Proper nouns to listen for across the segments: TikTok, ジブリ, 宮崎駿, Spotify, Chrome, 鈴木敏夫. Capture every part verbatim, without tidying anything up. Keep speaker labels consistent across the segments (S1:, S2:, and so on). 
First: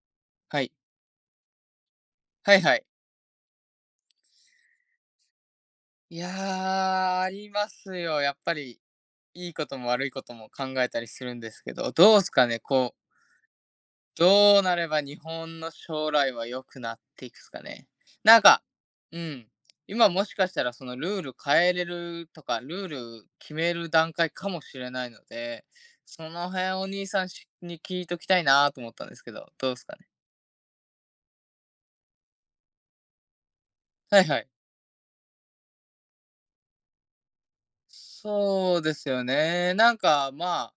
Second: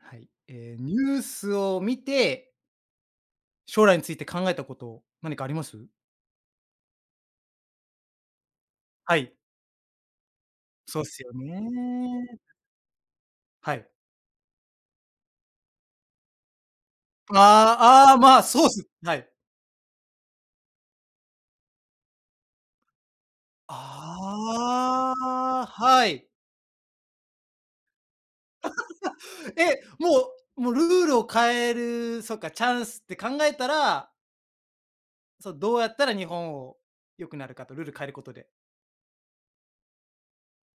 S1: はい。
S2: はい。
S1: えーニュースを見て、
S2: はいはい。
S1: 将来について考えたこと何かあります？
S2: いやー、ありますよ。やっぱり、
S1: はい、
S2: いいことも悪いことも考え
S1: そ
S2: た
S1: うっ
S2: り
S1: す
S2: す
S1: よ
S2: るんですけど、どうす
S1: ね。
S2: かね、こう、
S1: はい。
S2: どうなれば日本の将来は良くなってい
S1: あ
S2: くすかね。
S1: ーあー、あま
S2: な
S1: あ、
S2: んか、
S1: そうっす。は
S2: う
S1: い。
S2: ん、今もしかしたらそのルール変えれるとか、ルール決める段階かもしれないの
S1: あ
S2: で、
S1: あ、は
S2: そ
S1: い。
S2: の辺お兄さんしに聞いときたいなと思ったんですけど、どう
S1: え、
S2: すかね。
S1: もうもうルールを変える、そっか、チャンスって考えたら、
S2: はいはい。
S1: そう、どうやったら日本を良くなるかと、ルール変えることで。
S2: そうですよね。なんか、まあ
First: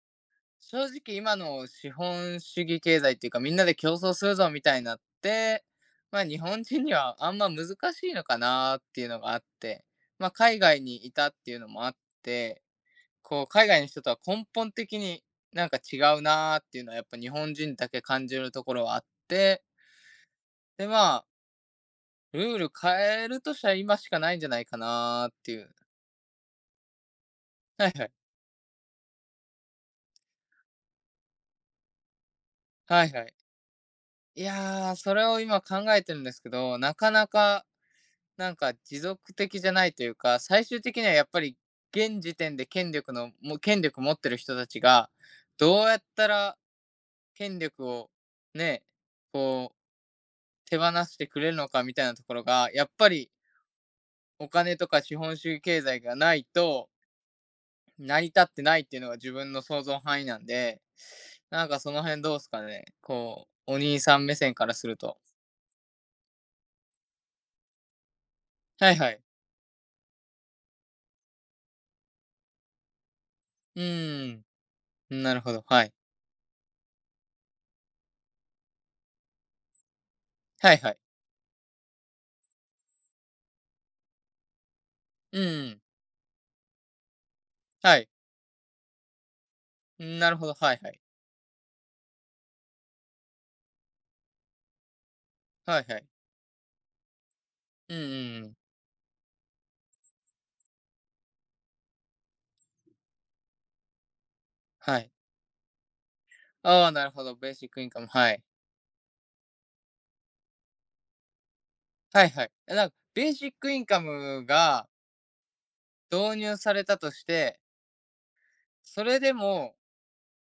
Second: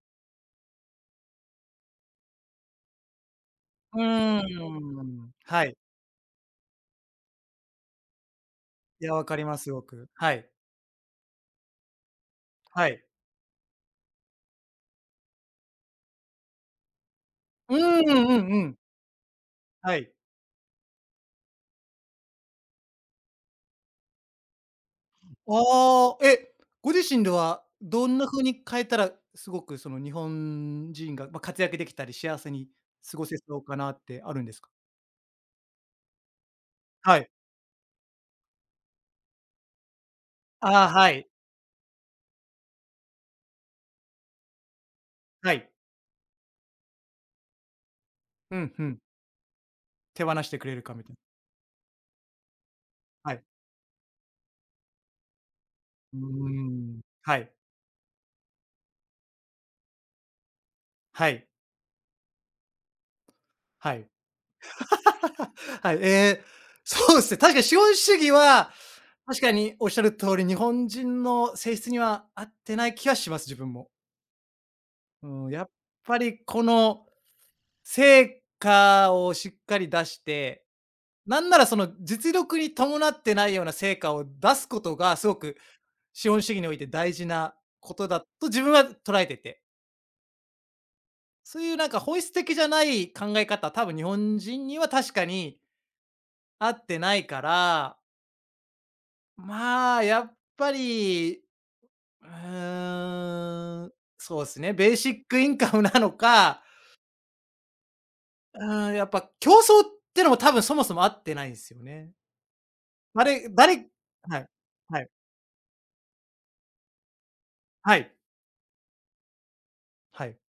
S2: 正直今の資本主義経済っていうか、みんなで競
S1: う
S2: 争するぞみたいになっ
S1: ーん、は
S2: て、
S1: い。
S2: まあ、日本人にはあんま難しいのかなって
S1: い
S2: いう
S1: や、
S2: の
S1: わ
S2: が
S1: か
S2: あっ
S1: ります、すご
S2: て、
S1: く。
S2: まあ、
S1: はい。
S2: 海外にいたっていうのもあって、
S1: はい。
S2: こう海外の人とは根本的になんか違うなーっていうのはやっぱ日本人
S1: う
S2: だけ
S1: んう
S2: 感
S1: んうん
S2: じると
S1: う
S2: こ
S1: ん。
S2: ろはあって、
S1: はい。
S2: で、まあ、ルール変えるとしたら今しかないんじゃないかなーっていう。
S1: ああ、え、ご自身では
S2: はいは
S1: ど
S2: い。
S1: んな風に変えたら、すごくその日本人が、ま、活躍できたり、幸せに
S2: はい
S1: 過
S2: は
S1: ご
S2: い。
S1: せそうかなってある
S2: い
S1: んですか？
S2: やー、それを今考えてるんですけど、なか
S1: は
S2: な
S1: い。
S2: かなんか持続的じゃないというか、最終
S1: ああ、
S2: 的に
S1: は
S2: はや
S1: い、
S2: っぱり現時点で権力のもう権力持ってる人たちが、
S1: はい。
S2: どうやったら権力を
S1: うん、
S2: ね、
S1: ふん。
S2: こう
S1: 手放してくれ
S2: 手
S1: る
S2: 放
S1: かみたい
S2: して
S1: な。
S2: くれるのかみたいなところが、やっぱり
S1: はい。
S2: お金とか資本主義経済が
S1: う
S2: ない
S1: ー
S2: と
S1: ん。はい、
S2: 成り立ってないっていうのが自分の想像範囲なんで、
S1: はい、
S2: なんかその辺どうすかね、こう、お
S1: は
S2: 兄
S1: い。
S2: さん目線からすると。
S1: はい、ええ、そうですね、確かに資本主義は、
S2: はいはい。
S1: 確かにおっしゃる通り、日本人の性質には合ってない気はします、自分
S2: う
S1: も。
S2: ーん、
S1: う
S2: なる
S1: ーん、
S2: ほど、
S1: やっ
S2: はい。
S1: ぱりこの成果をしっかり出して、
S2: はいはい。
S1: なんならその実力に伴ってないような成果を出すことがすご
S2: う
S1: く
S2: ーん、
S1: 資本主義において大事なこ
S2: は
S1: と
S2: い。
S1: だと自分は捉えてて、
S2: なるほど、はいはい。
S1: そういうなんか本質的じゃない考え方、多分日本人には確かに
S2: はいはい。
S1: 合ってないか
S2: う
S1: ら、
S2: んうんうん。
S1: まあ、やっぱり、うーん、そうですね、ベー
S2: は
S1: シ
S2: い。
S1: ックインカムなのか、
S2: ああ、なるほど、ベーシックインカム、はい。
S1: うーん、やっぱ競争ってのも多分そもそも合ってないんですよね。
S2: はいはい。え、なんかベーシ
S1: 誰
S2: ック
S1: 誰
S2: インカ
S1: は
S2: ム
S1: い。
S2: が
S1: はい。
S2: 導入されたとして、
S1: はい。
S2: それでも
S1: はい。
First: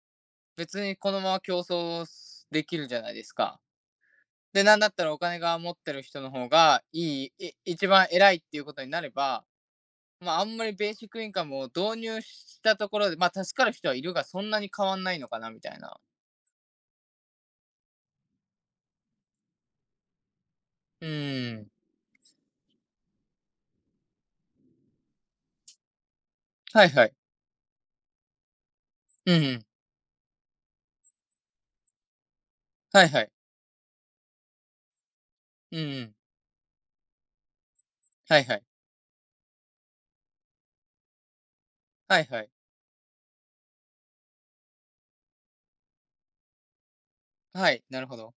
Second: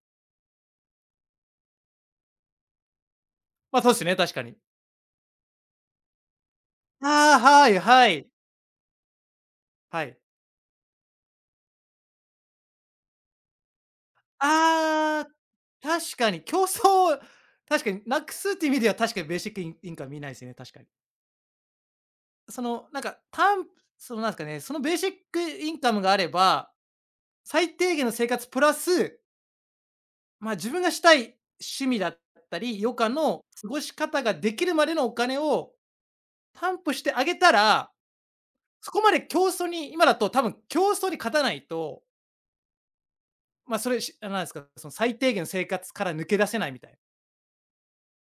S2: 別にこのまま競争すできるじゃないですか。
S1: まあ、そうですね、確かに。
S2: で、なんだったらお金が持ってる人の方がい
S1: ああ、
S2: い、い
S1: はい
S2: 一番
S1: はい。
S2: 偉いっていうことになれば、
S1: はい。で
S2: まあ、あんまりベーシックインカムを導入したところで、まあ、助かる人はいるが、そんなに変わんない
S1: ああ、
S2: のかなみたいな。
S1: 確かに競争確かに無くすっていう意味では確かにベーシックインインカム見ないですね、確かに。
S2: うーん。
S1: その、なんか、たその、なんですかね、そのベーシックインカムがあれば、
S2: はいはい。
S1: 最低限の生活プラス、
S2: うんうん。
S1: ま、自分がしたい趣味だったり、余
S2: は
S1: 暇
S2: いはい。
S1: の過ごし方ができるまでのお金を
S2: うんうん。
S1: 担保してあげたら
S2: はいはい。
S1: そこまで競争に、今だと多分競争に勝たないと、
S2: はいはい。
S1: まあそれし、なんですか、その最低限の生活から抜け出せないみたいな。
S2: はい、なるほど。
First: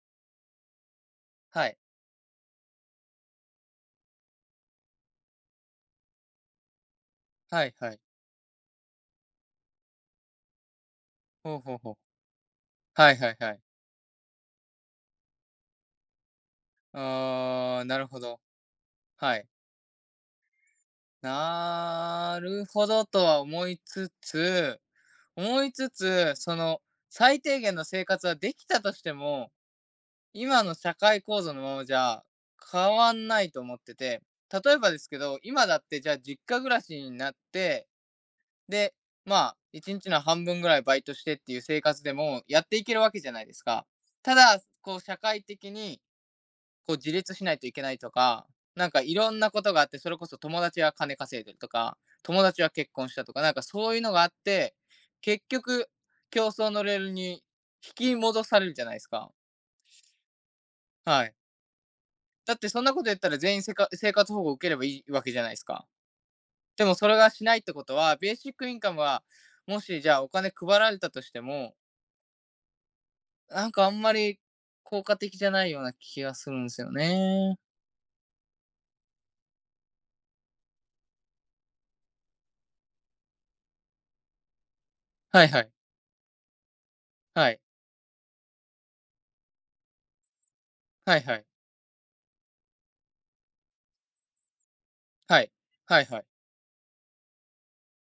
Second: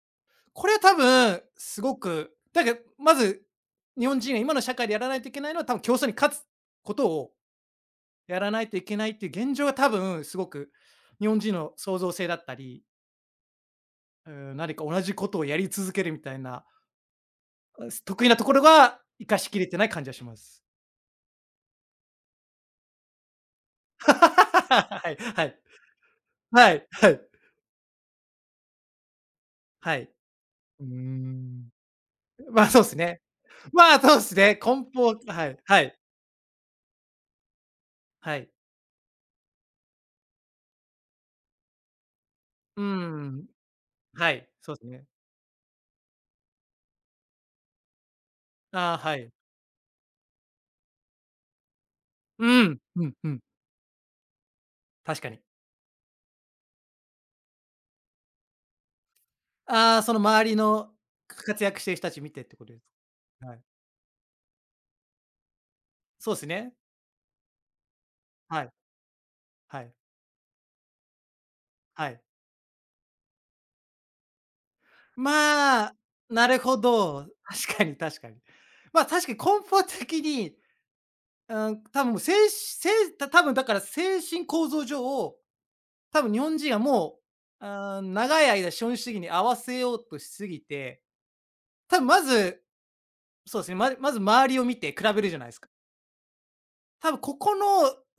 S1: これは多分、
S2: はい。
S1: すごく、だからまず、日本人が今の社会でやらないといけないのは、多分競争に勝つことを
S2: はいはい。
S1: やらないといけないっていう現状が多分、すごく、日本人
S2: ほう
S1: の
S2: ほうほう。
S1: 創造性だったり、
S2: はいはいはい。
S1: うん、何か同じことをやり続けるみたいな、
S2: ああ、なるほ
S1: 得意な
S2: ど。
S1: ところが活
S2: は
S1: か
S2: い。
S1: しきれてない感じがします。
S2: なるほどとは思い つつ、
S1: はい、はい。
S2: 思いつつ、そ
S1: は
S2: の、
S1: い、はい。
S2: 最低限の生活はできたとしても、
S1: はい。
S2: 今の
S1: うー
S2: 社会構造の
S1: ん。
S2: ままじゃ
S1: まあ、そうで
S2: 変
S1: す
S2: わ
S1: ね。
S2: んないと思っ
S1: ま
S2: て
S1: あ、そうで
S2: て、
S1: すね。
S2: 例え
S1: 梱
S2: ばです
S1: 包
S2: けど、
S1: はい、
S2: 今だ
S1: は
S2: っ
S1: い、
S2: てじゃあ実家暮らしになって
S1: はい。
S2: で、まあ、いちにちの半分ぐらいバイトしてっていう生活でもやって
S1: うー
S2: いけるわけじゃな
S1: ん、
S2: いですか。
S1: は
S2: た
S1: い、
S2: だ、
S1: そうです
S2: こう
S1: ね。
S2: 社会的にこう自立しないといけないとか、なん
S1: ああ、
S2: かい
S1: は
S2: ろ
S1: い。
S2: んなことがあって、それこそ友達は金稼いでるとか、友
S1: う
S2: 達は
S1: ん、
S2: 結
S1: う
S2: 婚
S1: ん、
S2: した
S1: う
S2: と
S1: ん、
S2: か、なんかそういうのがあって、
S1: 確かに。
S2: 結局競争のレールに引き戻されるじゃないですか。
S1: ああ、その周りの
S2: はい。
S1: 活躍してる人たち見てって
S2: だっ
S1: こ
S2: て
S1: とで
S2: そ
S1: す
S2: んなこと言ったら
S1: か。は
S2: 全
S1: い。
S2: 員せか生活保護を受ければいいわけじゃないですか。
S1: そうですね。
S2: でもそれがしないってことは、ベーシッ
S1: は
S2: ク
S1: い、
S2: インカムは、も
S1: はい、
S2: しじゃあお金配られたとしても、
S1: はい。
S2: なんかあんまり効果的じゃないよ
S1: ま
S2: う
S1: あ、
S2: な気が
S1: な
S2: する
S1: る
S2: んで
S1: ほ
S2: すよ
S1: ど。
S2: ね。
S1: 確かに確かに。まあ、確かに根本的に、うん、多分精神せいしだから精神構造上多
S2: はいはい。
S1: 分日本人がもう、
S2: はい。
S1: あー長い間資本主義に合わせようとしすぎて、
S2: はいはい。
S1: 多分まず、そうですね、ままず周りを見て比べるじゃ
S2: は
S1: ないで
S2: い。
S1: すか。
S2: はいはい。
S1: 多分ここの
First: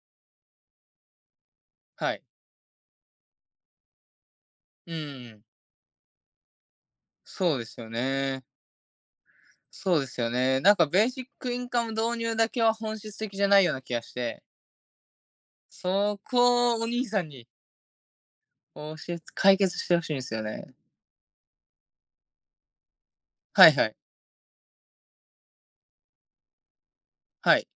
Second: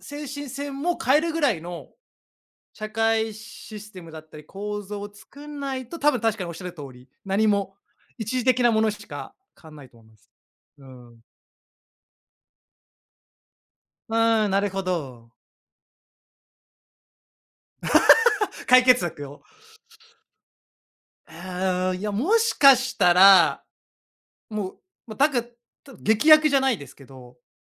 S1: 精神線も変えるぐらいの
S2: はい。
S1: 社会システムだったり構
S2: う
S1: 造を
S2: ーん。
S1: 作んないと、多分確かにおっしゃる通り、何
S2: そうで
S1: も
S2: すよ
S1: 一
S2: ね。
S1: 時的なものしか変わんない
S2: そ
S1: と
S2: うで
S1: 思いま
S2: す
S1: す。
S2: よね。なん
S1: う
S2: かベー
S1: ん。
S2: シックインカム導入だけは本質的じゃないような気がし
S1: う
S2: て、
S1: ーん、なるほど。
S2: そこをお兄さんに
S1: 解
S2: 教
S1: 決
S2: え
S1: 策を。
S2: 解決してほしいんですよね。
S1: あーいや、もしかしたら、
S2: はいはい。
S1: もう、ま、だか、た劇薬じゃないですけど、
S2: はい。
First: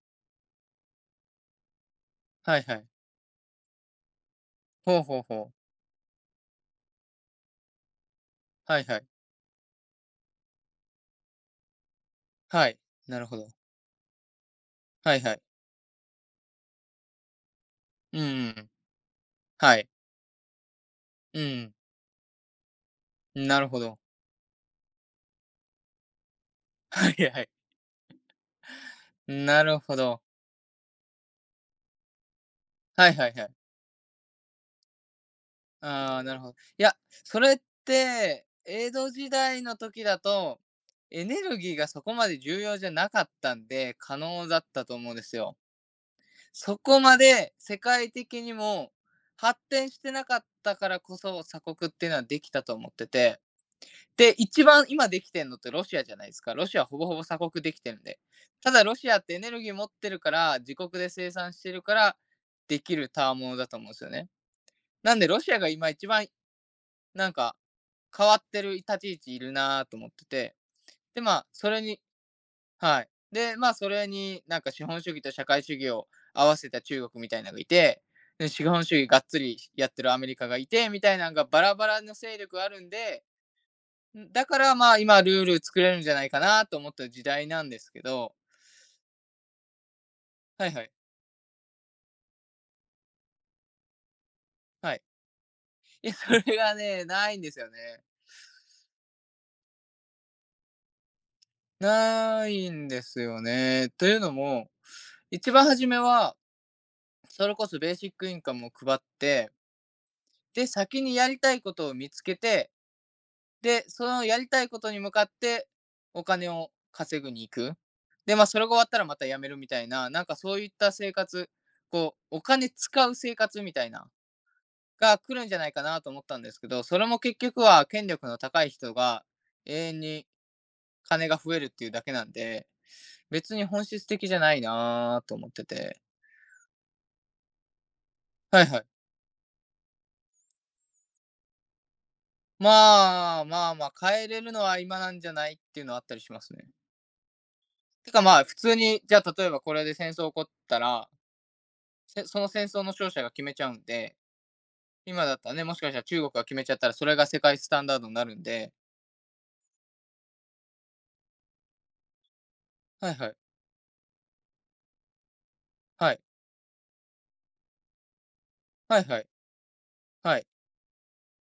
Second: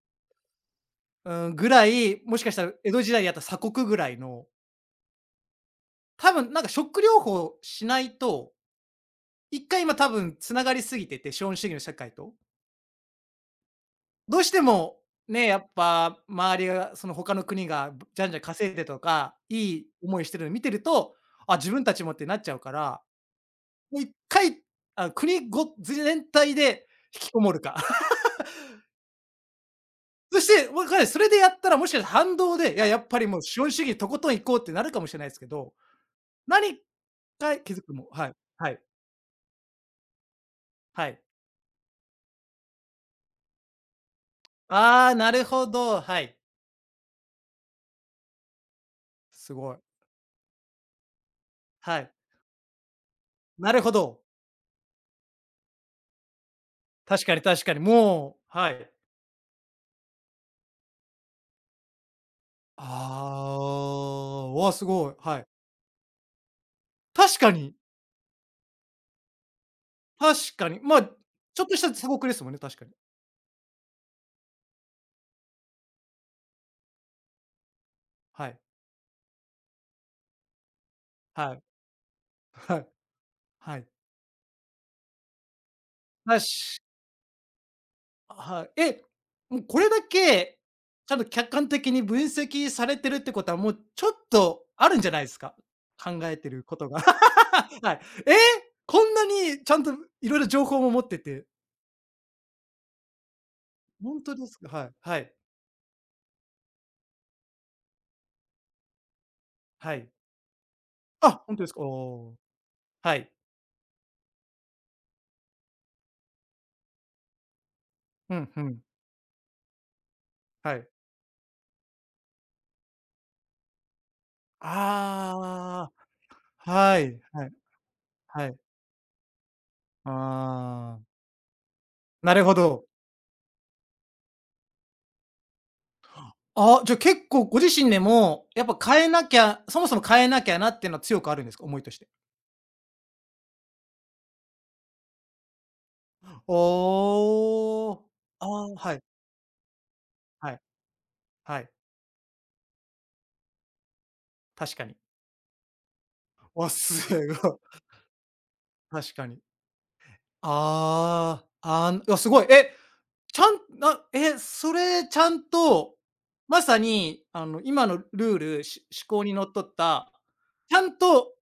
S1: うん、ぐらい、もしかし
S2: はい
S1: たら
S2: はい。
S1: 江戸時代にあった鎖国ぐらいの、
S2: ほうほうほう。
S1: 多分なんかショック療法しないと、
S2: はいはい。
S1: 一回今多分つながりすぎてて、資本主義の社会と。
S2: はい。なるほど。
S1: どうしても、
S2: はいはい。
S1: ね、やっぱ周りがその他の国が
S2: うん
S1: じ
S2: う
S1: ゃんじゃん
S2: んうん。
S1: 稼いでとか、い
S2: は
S1: い
S2: い。
S1: 思いしてるの見てると、
S2: う
S1: あ、自
S2: ん。
S1: 分たちもってなっちゃうから、
S2: なるほど。
S1: もう一回、あ、国ご全体で
S2: はい
S1: 引きこ
S2: はい。
S1: もるか。
S2: なるほど。
S1: そして、わかんない、それでやったらもしかしたら反動で、いや、やっ
S2: はい
S1: ぱり
S2: はい
S1: もう
S2: はい。
S1: 資本主義とことん行こうってなるかもしれないですけど、
S2: ああ、なるほど。
S1: 何
S2: いや、そ
S1: か
S2: れっ
S1: い気づくもはい、
S2: て、
S1: はい、
S2: 江戸時代の時だと、
S1: はい。
S2: エネルギーがそこまで重要じゃなかったんで、可能だったと
S1: あ
S2: 思う
S1: あ、
S2: んで
S1: な
S2: す
S1: る
S2: よ。
S1: ほど、はい。
S2: そこまで世界的にも
S1: す
S2: 発
S1: ごい。
S2: 展してなかったからこそ、鎖国っ
S1: は
S2: ていう
S1: い。
S2: のはできたと思ってて。
S1: なるほど。
S2: で、一番今できてんのってロシアじゃないですか。ロシアほぼほぼ
S1: 確か
S2: 鎖
S1: に
S2: 国
S1: 確か
S2: で
S1: に、
S2: きてるんで。
S1: もうは
S2: ただ
S1: い。
S2: ロシアってエネルギー持ってるから、自国で生産してるから、できるたわものだと思うんですよね。
S1: ああ、わ、すごい、
S2: なんで
S1: は
S2: ロ
S1: い。
S2: シアが今一番なん
S1: 確か
S2: か、
S1: に、
S2: 変わってる立ち位置いるなと思ってて、
S1: 確かに。まあ、
S2: で、まあ、
S1: ちょっ
S2: そ
S1: とし
S2: れ
S1: た
S2: に
S1: 鎖国ですもんね、確かに。
S2: はい。で、まあ、それになんか資本主義と社会主義を合わせた中国みたいなのがいて、で、
S1: はい、
S2: 資本主義がっつりやってるアメリカがいて、みたいなのが
S1: は
S2: バ
S1: い、
S2: ラバラの勢力あ
S1: は
S2: る
S1: い、
S2: んで、
S1: はい。
S2: だから、まあ、今ルール作れるんじゃない
S1: た
S2: かなと
S1: し
S2: 思った時代なんですけど
S1: はい。え、もうこれだけ、
S2: はいはい、
S1: ちゃんと客観的に分析されてるってことは、もうちょっとあ
S2: は
S1: るん
S2: い。
S1: じゃないですか？
S2: いや、
S1: 考
S2: そ
S1: えて
S2: れ
S1: る
S2: が
S1: ことが。
S2: ね、ないんですよ
S1: はい。
S2: ね。
S1: え、こんなにちゃんといろいろ情報も持ってて、
S2: ないんですよね。という
S1: 本
S2: の
S1: 当ですか？
S2: も、
S1: はい、はい、
S2: 一番初めはそれこそベーシックインカムを配って、
S1: はい。
S2: で、先にや
S1: あ、
S2: りた
S1: 本
S2: い
S1: 当です
S2: こ
S1: か？
S2: とを見つ
S1: お
S2: け
S1: ー
S2: て、
S1: はい。
S2: で、そのやりたいことに向かってお金を稼ぐに行く。
S1: う
S2: で、まあ、
S1: ん、
S2: そ
S1: う
S2: れが終
S1: ん、
S2: わったらまた辞めるみたいな、なんかそういっ
S1: はい。
S2: た生活、こう、お金使う生活みたいな、が来るんじゃないか
S1: あ
S2: なと思ったんですけ
S1: あ、
S2: ど、そ
S1: は
S2: れ
S1: い、
S2: も結
S1: はい、
S2: 局は権力の
S1: はい。
S2: 高い人が永遠に
S1: ああ、
S2: 金が増えるっていうだけなん
S1: なるほ
S2: で、
S1: ど。
S2: 別に本質的じゃないなぁと思ってて。
S1: ああ、じゃあ結構ご自身でも、
S2: は
S1: やっ
S2: いはい。
S1: ぱ変えなきゃそもそも変えなきゃなっていうのは強くあるんですか？思いとして。
S2: まあ、まあまあ、変えれるのは今なんじゃないっていうのはあったりしますね。
S1: おお。
S2: てかまあ、
S1: あ
S2: 普
S1: あ、
S2: 通
S1: はい、
S2: に、じゃあ例えばこれで戦争起こっ
S1: はい、
S2: たら、
S1: はい。
S2: せその戦争の勝者が決めちゃうんで、
S1: 確かに。
S2: 今だったらね、もしかしたら中国が決め
S1: わ、
S2: ちゃったら、そ
S1: す
S2: れが世
S1: ご
S2: 界ス
S1: い。
S2: タンダードになるんで、
S1: 確かに。ああ、あんあ、すごい。え、
S2: はいはい、
S1: ちゃんなえ、それちゃんと、
S2: はい、
S1: まさに、あの、今のルール、し
S2: はい
S1: 思
S2: は
S1: 考
S2: い、
S1: にのっとった、
S2: はい、
S1: ちゃんと、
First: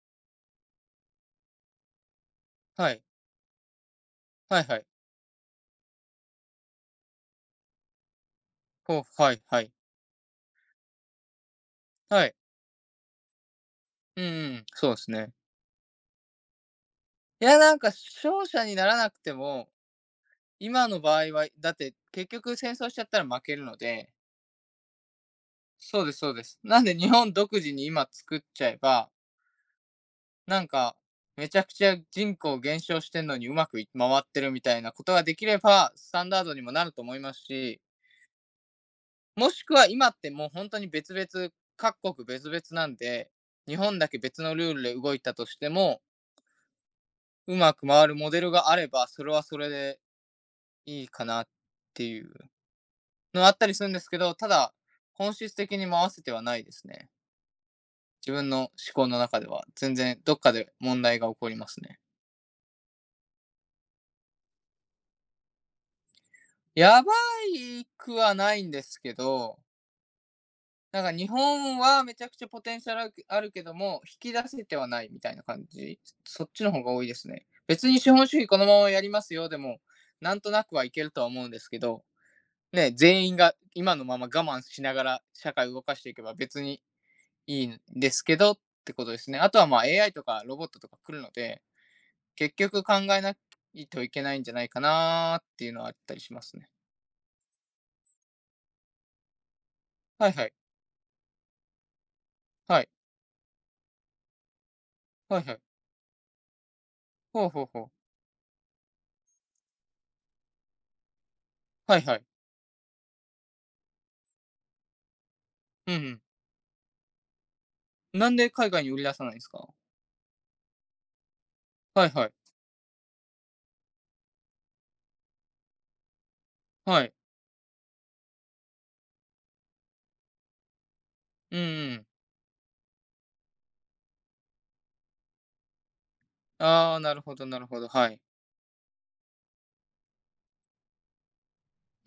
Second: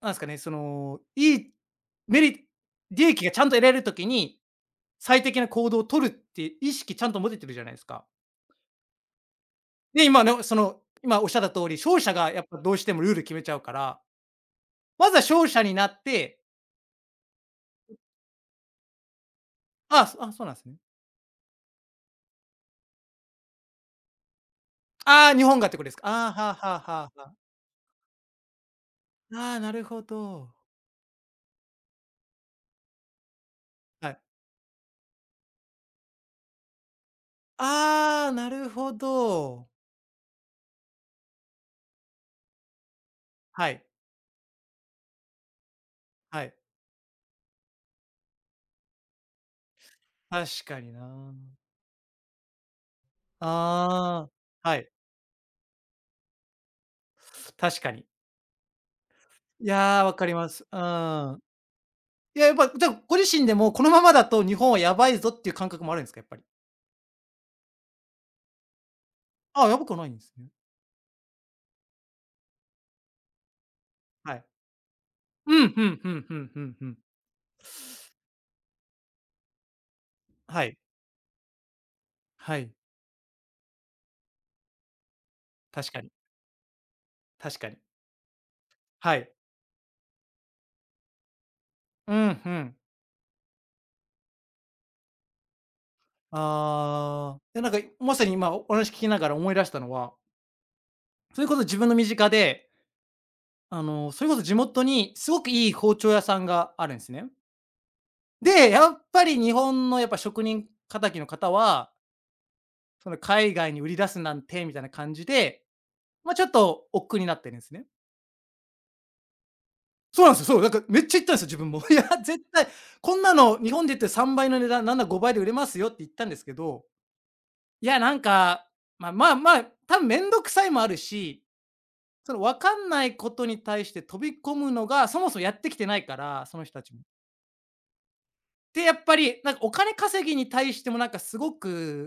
S1: なんすかね、その、いいメリ
S2: はい、
S1: 利益がちゃんと得られる時に、
S2: はいはい、
S1: 最適な行動を取るっていう意識ちゃんと持ててるじゃないですか。
S2: ほう、はいはい、
S1: で、今のその、今おっしゃった通り、勝者
S2: は
S1: が
S2: い、
S1: やっぱどうしてもルール決めちゃうから
S2: うんうん、そうで
S1: ま
S2: す
S1: ずは
S2: ね。
S1: 勝者になって、
S2: いや、なんか勝者にならなくても、
S1: ああ、そあ、そうなんですね。
S2: 今の場合は、だって結局戦争しちゃったら負けるので、
S1: ああ、日本がってことです
S2: そ
S1: か。
S2: うです
S1: あ
S2: そ
S1: あ、
S2: うで
S1: はあ
S2: す。
S1: は
S2: なん
S1: あ
S2: で日
S1: はあは
S2: 本
S1: あ。
S2: 独自に今作っちゃえば、
S1: ああ、なるほど。
S2: なんか、めちゃくちゃ人口減少してんのにうまくい回
S1: はい。
S2: ってるみたいなことができれば、スタンダードにもなると思いますし、
S1: ああ、なるほ
S2: もし
S1: ど。
S2: くは今ってもう本当に別々、各国別々なんで、
S1: は
S2: 日
S1: い、
S2: 本だけ別のルールで動いたとしても、
S1: はい。
S2: うまく回るモデルがあれば、それはそれで
S1: 確かに
S2: いいか
S1: な。
S2: なっていうのはあったりするんですけ
S1: あ
S2: ど、た
S1: あ、
S2: だ、
S1: はい、
S2: 本質的に回せてはないですね。
S1: 確かに。
S2: 自分の思考の中では
S1: い
S2: 全
S1: や、わ
S2: 然
S1: か
S2: ど
S1: り
S2: っ
S1: ま
S2: か
S1: す。
S2: で
S1: うん。
S2: 問題が起こりますね。
S1: いや、やっぱ、じゃ、ご自身でもこのままだと日本はやばいぞっていう感覚もあるんですか？やっぱり。
S2: やばいくはないんですけど、
S1: ああ、やばくはないんですね。
S2: なんか日本はめちゃくちゃポテンシャルあるけども、引き
S1: は
S2: 出
S1: い。
S2: せてはないみたいな
S1: う
S2: 感
S1: ん、ふん
S2: じ、
S1: ふんふ
S2: そ
S1: ん
S2: っ
S1: ふ
S2: ちの
S1: んふ
S2: 方が
S1: ん。
S2: 多いですね。別に資本主義このままやりますよ、でも、なんとな
S1: は
S2: く
S1: い、
S2: はいけるとは思うんですけど、
S1: はい、
S2: ね、全員が今のまま我慢しながら社会を動
S1: 確
S2: か
S1: か
S2: して
S1: に、
S2: いけば別に
S1: 確
S2: いい
S1: かに。
S2: んですけどってこと
S1: は
S2: です
S1: い。
S2: ね。あとはまあ エーアイ とかロボットとか来るので、
S1: うん、ふ
S2: 結
S1: ん。
S2: 局考えないといけないんじゃないかなーっていうのはあったりしますね。
S1: ああ、で、なんかまさに今お話聞きながら思い出したのは、
S2: はいはい。
S1: それこそ自分の身近で、
S2: はい。
S1: あの、それこそ地元にす
S2: は
S1: ご
S2: い
S1: く
S2: はい。
S1: いい包丁屋さんがあるんですね。
S2: ほうほうほう。
S1: で、やっぱり日本のやっぱ職人敵の方は、
S2: はいはい。
S1: その海外に売り出すなんてみたいな感じで、
S2: うんうん。
S1: まあ、ちょっと億劫になってるんですね。
S2: なんで海外に売り出さないんですか？
S1: そうなんですよ、そう、なんかめっちゃ言ったんですよ、自分も。いや、
S2: はいは
S1: 絶
S2: い。
S1: 対こんなの日本で言ってさんばいの値段、なんだらごばいで売れますよって言ったんですけど、
S2: はい。
S1: いや、なんか、まあまあまあ、多分めんどくさいもあるし
S2: うんうん。
S1: その分かんないことに対して飛び込むのが、そもそもやってきてないから、その人たち
S2: あ
S1: も。
S2: あ、なるほどなるほど。はい。
S1: で、やっぱり、なんかお金稼ぎに対してもなんかすご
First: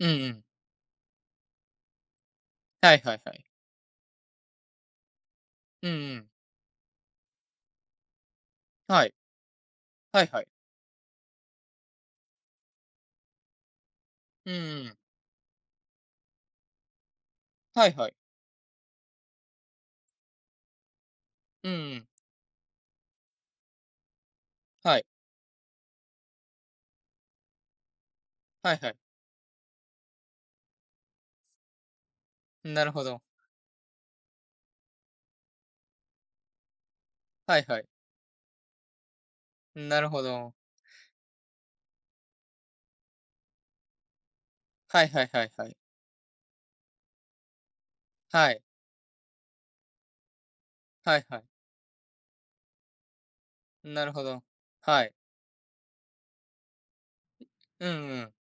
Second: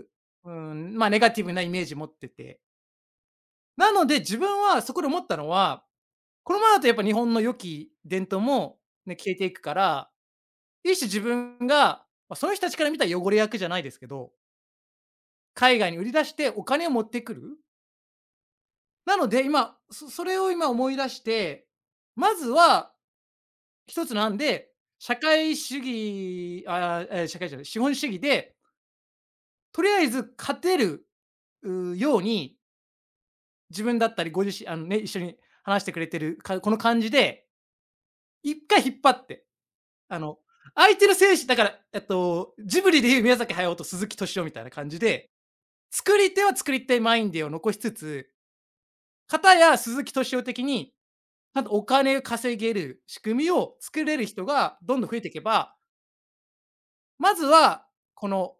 S2: うんうん。
S1: うん、まあ、ネガティブなイメージ持ってて。
S2: はいはいはい。
S1: なので、自分はそこで思ったのは、
S2: うんうん。
S1: このままだとやっぱ日本の良き伝統も、
S2: はい。
S1: ね、消えていくから、
S2: はいはい。
S1: 一種自分が、まあ、その人たちから見たら汚れ役じゃないですけど、
S2: うんうん。
S1: 海外に売り出してお金を持ってくる。
S2: はいはい。
S1: なので、今、そそれを今思い出して、
S2: うんうん。
S1: まずは一つの案で、
S2: はい。
S1: 社会主義、あえ、社会主義資本主義で、
S2: はいはい。
S1: とりあえず勝てる、う、ように、
S2: なるほど。
S1: 自分だったりご自身あのね、一緒に話してくれてる、かこの感じで、
S2: はいはい。
S1: 一回引っ張って、
S2: なる
S1: あ
S2: ほ
S1: の、
S2: ど。
S1: 相手の精神だから、えっと、ジブリでいう宮崎駿と鈴木敏夫みたいな感じ
S2: はいはい
S1: で、
S2: はいはい。
S1: 作り手は作り手マインデーを残しつつ、
S2: はい。
S1: かたや鈴木敏夫的に、
S2: はいはい。
S1: なんとお金を稼げる仕組みを作
S2: なる
S1: れ
S2: ほ
S1: る人
S2: ど。
S1: がどん
S2: は
S1: どん
S2: い。
S1: 増えていけば、まずは、
S2: うんう
S1: こ
S2: ん。
S1: の、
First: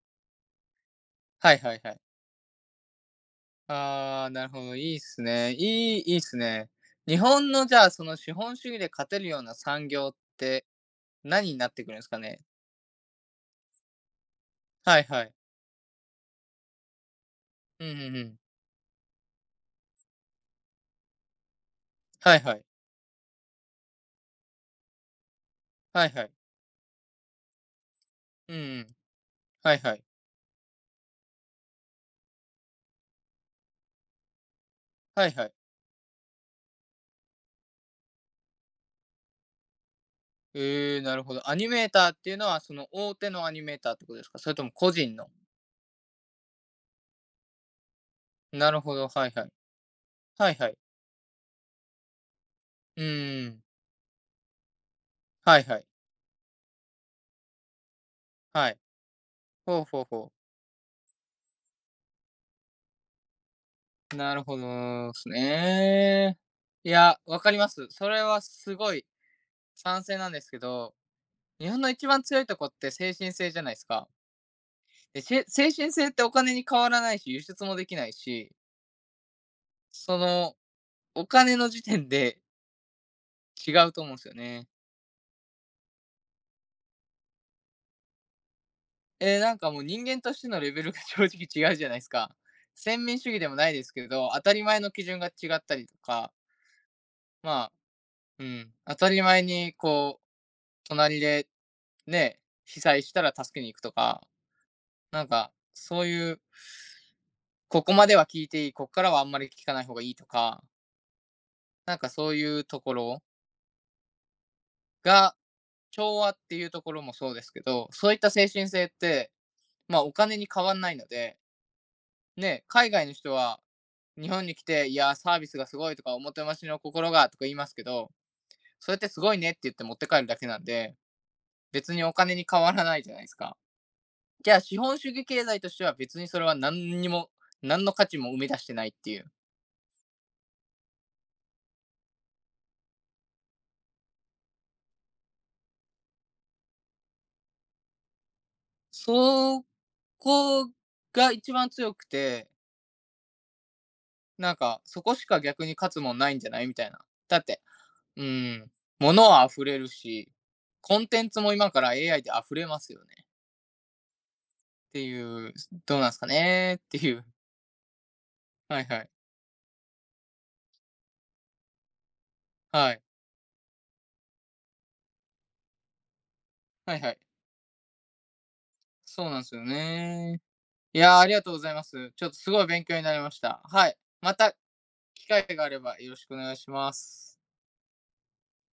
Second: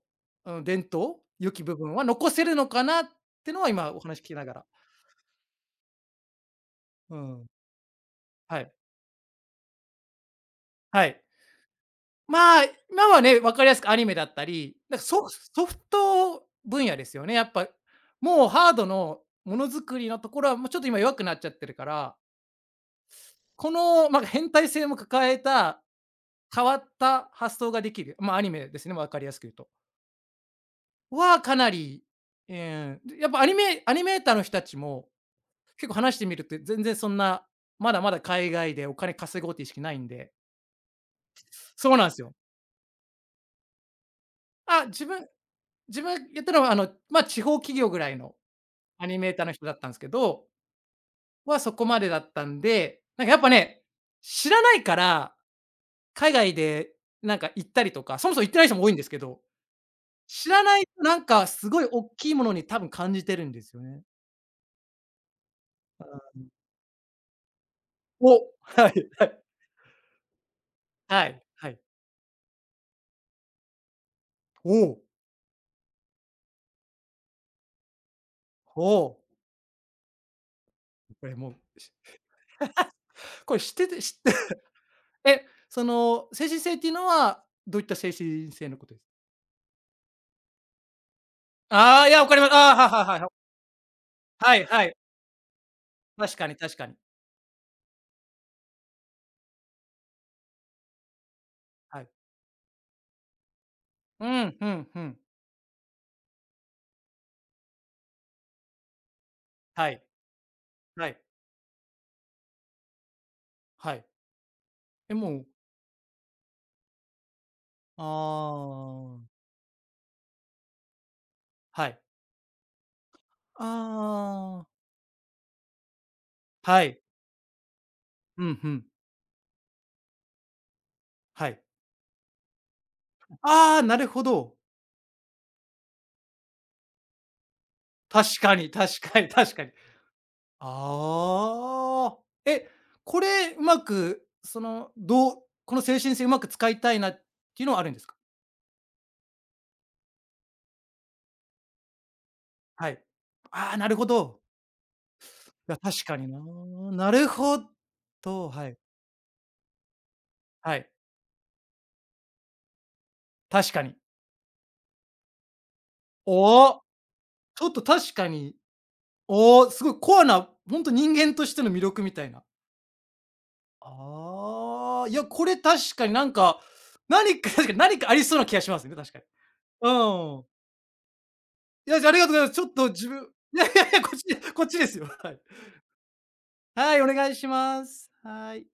S1: うん、伝統、良
S2: はい
S1: き
S2: は
S1: 部
S2: いは
S1: 分
S2: い。
S1: は残せるのかなってのは、今お話
S2: あ
S1: 聞
S2: あ、
S1: きな
S2: なる
S1: が
S2: ほ
S1: ら、
S2: ど、いいっすね。いいいいっすね。
S1: う
S2: 日
S1: ん、
S2: 本のじゃあ、その資本
S1: は
S2: 主
S1: い、
S2: 義で勝てるような産業って、
S1: はい。
S2: 何になってくるんですかね？
S1: まあ、今はね、分かりやすくアニメだったり、な
S2: は
S1: んか
S2: いは
S1: ソフ
S2: い。
S1: ソフト分野ですよね、やっぱ。
S2: うんうんうん。
S1: もうハードのものづくりのところは、もうちょっと今弱くなっちゃってるから、
S2: はいはい。
S1: この、ま、変態性も抱えた、
S2: はいはい。
S1: 変わった発想ができる、ま、アニ
S2: うんう
S1: メですね、
S2: ん。
S1: ま分かりやすく言うと。
S2: はいはい。
S1: は、かなり、ええ、やっぱアニメアニメーターの人たちも
S2: はいはい。
S1: 結構話してみると、全然そんな、まだまだ海外でお金稼ごうって意識ないんで。
S2: ええ、なるほど。アニメー
S1: そうなん
S2: ター
S1: で
S2: っ
S1: す
S2: て
S1: よ。
S2: いうのは、その大手のアニメーターってことですか？それとも
S1: あ、
S2: 個
S1: 自
S2: 人
S1: 分
S2: の。
S1: 自分やったのは、あの、まあ、地方企業ぐらいの
S2: なるほ
S1: ア
S2: ど、
S1: ニ
S2: は
S1: メ
S2: い
S1: ータ
S2: は
S1: ー
S2: い。
S1: の人だったんですけど、
S2: はいはい。
S1: はそこまでだったんで、
S2: う
S1: なんかやっぱ
S2: ーん。
S1: ね、知らないから、
S2: はいはい。
S1: 海外でなんか行ったりとか、そもそも行ってない
S2: は
S1: 人
S2: い。
S1: も多いんですけど、
S2: ほうほうほう。
S1: 知らないとなんかすごい大きいものに多分感じてるんですよね。
S2: なるほどです
S1: う
S2: ね。
S1: ん。
S2: いや、わかります。それ
S1: お、
S2: はす
S1: は
S2: ごい
S1: いはい。
S2: 賛成なんですけど、
S1: はい、は
S2: 日
S1: い。
S2: 本の一番強いとこって精神性じゃないですか。
S1: おお、
S2: でし精神性ってお金に変わらないし、輸出もできないし、
S1: おお。
S2: その、
S1: こ
S2: お
S1: れも
S2: 金の
S1: う、
S2: 時
S1: し
S2: 点で
S1: これ知
S2: 違
S1: って
S2: うと
S1: て
S2: 思う
S1: 知っ
S2: んですよ
S1: て
S2: ね。
S1: え、その、精神性っていうのは、どういった精神性のことです？
S2: えーなんかもう人間としてのレベルが 正直違うじゃない
S1: あ
S2: で
S1: あ、
S2: す
S1: いや、わか
S2: か。
S1: ります。ああ、はい
S2: 先
S1: はいは
S2: 民
S1: いは
S2: 主義
S1: い。
S2: でもないですけど、当た
S1: は
S2: り
S1: い
S2: 前
S1: は
S2: の
S1: い。
S2: 基準が違ったりとか、
S1: 確かに確かに。
S2: まあ、うん、当たり前にこう、隣で
S1: はい。
S2: ね、被災したら助けに行くとか、
S1: うん、ふんふん。
S2: なんか、そういうここまでは聞いていい、ここからはあんまり聞かない
S1: は
S2: 方が
S1: い。
S2: いいとか、
S1: はい。
S2: なんかそういうところ
S1: はい。え、
S2: が、
S1: もう、
S2: 調和っていうところもそうですけど、
S1: あ
S2: そういった精神性っ
S1: あ、
S2: て、まあお金に変わんないので、
S1: はい。
S2: ね、海外の人は日本に来
S1: ああ、
S2: て、いや、サービスがすごいとか、おもてなしの
S1: はい。
S2: 心がとか言いますけど、
S1: うんうんうん、
S2: それってすごいねって言って持って帰るだけなんで、
S1: はい。
S2: 別にお金に変わらないじ
S1: ああ、はい、ああ、はい、うんうん、は
S2: ゃないですか。
S1: い、ああ、なるほ
S2: じ
S1: ど。
S2: ゃあ資本主義経済としては別にそれは何にも、何の価値
S1: 確
S2: も生み
S1: か
S2: 出し
S1: に
S2: てないっ
S1: 確
S2: てい
S1: かに
S2: う
S1: 確かに。ああ。え、これ、うまく、その、どうこの精神性うまく使いたいなっていうのはあるんですか？
S2: そこが一番強くて、
S1: はい。ああ、なるほど。
S2: なんか、そこしか逆
S1: い
S2: に
S1: や、
S2: 勝つ
S1: 確
S2: も
S1: か
S2: ん
S1: に
S2: ないん
S1: な。
S2: じゃないみたいな。
S1: なる
S2: だっ
S1: ほ
S2: て、う
S1: ど、は
S2: ん、
S1: い。
S2: 物は溢れるし、
S1: はい。
S2: コンテンツも今から エーアイ で溢れますよね
S1: 確かに。
S2: っていう、どうなんすか
S1: お
S2: ねっ
S1: お、
S2: ていう。
S1: ちょっと確かに、
S2: はいはい。
S1: おお、すごいコアな、ほんと人間としての魅力みたいな。
S2: はい。
S1: ああ、いや、これ確かになんか、
S2: はいはい。
S1: 何か確かに何かありそうな気がしますね、確かに。
S2: そうなんですよね。
S1: うん。
S2: いやあ、ありがとうございま
S1: いや、じゃ
S2: す。
S1: あ、あり
S2: ち
S1: が
S2: ょっ
S1: とうご
S2: と
S1: ざいま
S2: す
S1: す。ち
S2: ご
S1: ょ
S2: い
S1: っ
S2: 勉
S1: と
S2: 強に
S1: 自
S2: なり
S1: 分。
S2: まし
S1: い
S2: た。
S1: やい
S2: は
S1: やい
S2: い。
S1: や、こっ
S2: ま
S1: ち
S2: た
S1: こっちですよ。
S2: 機
S1: はい。
S2: 会があればよろしくお願いしま
S1: はい、お願い
S2: す。
S1: します。はい。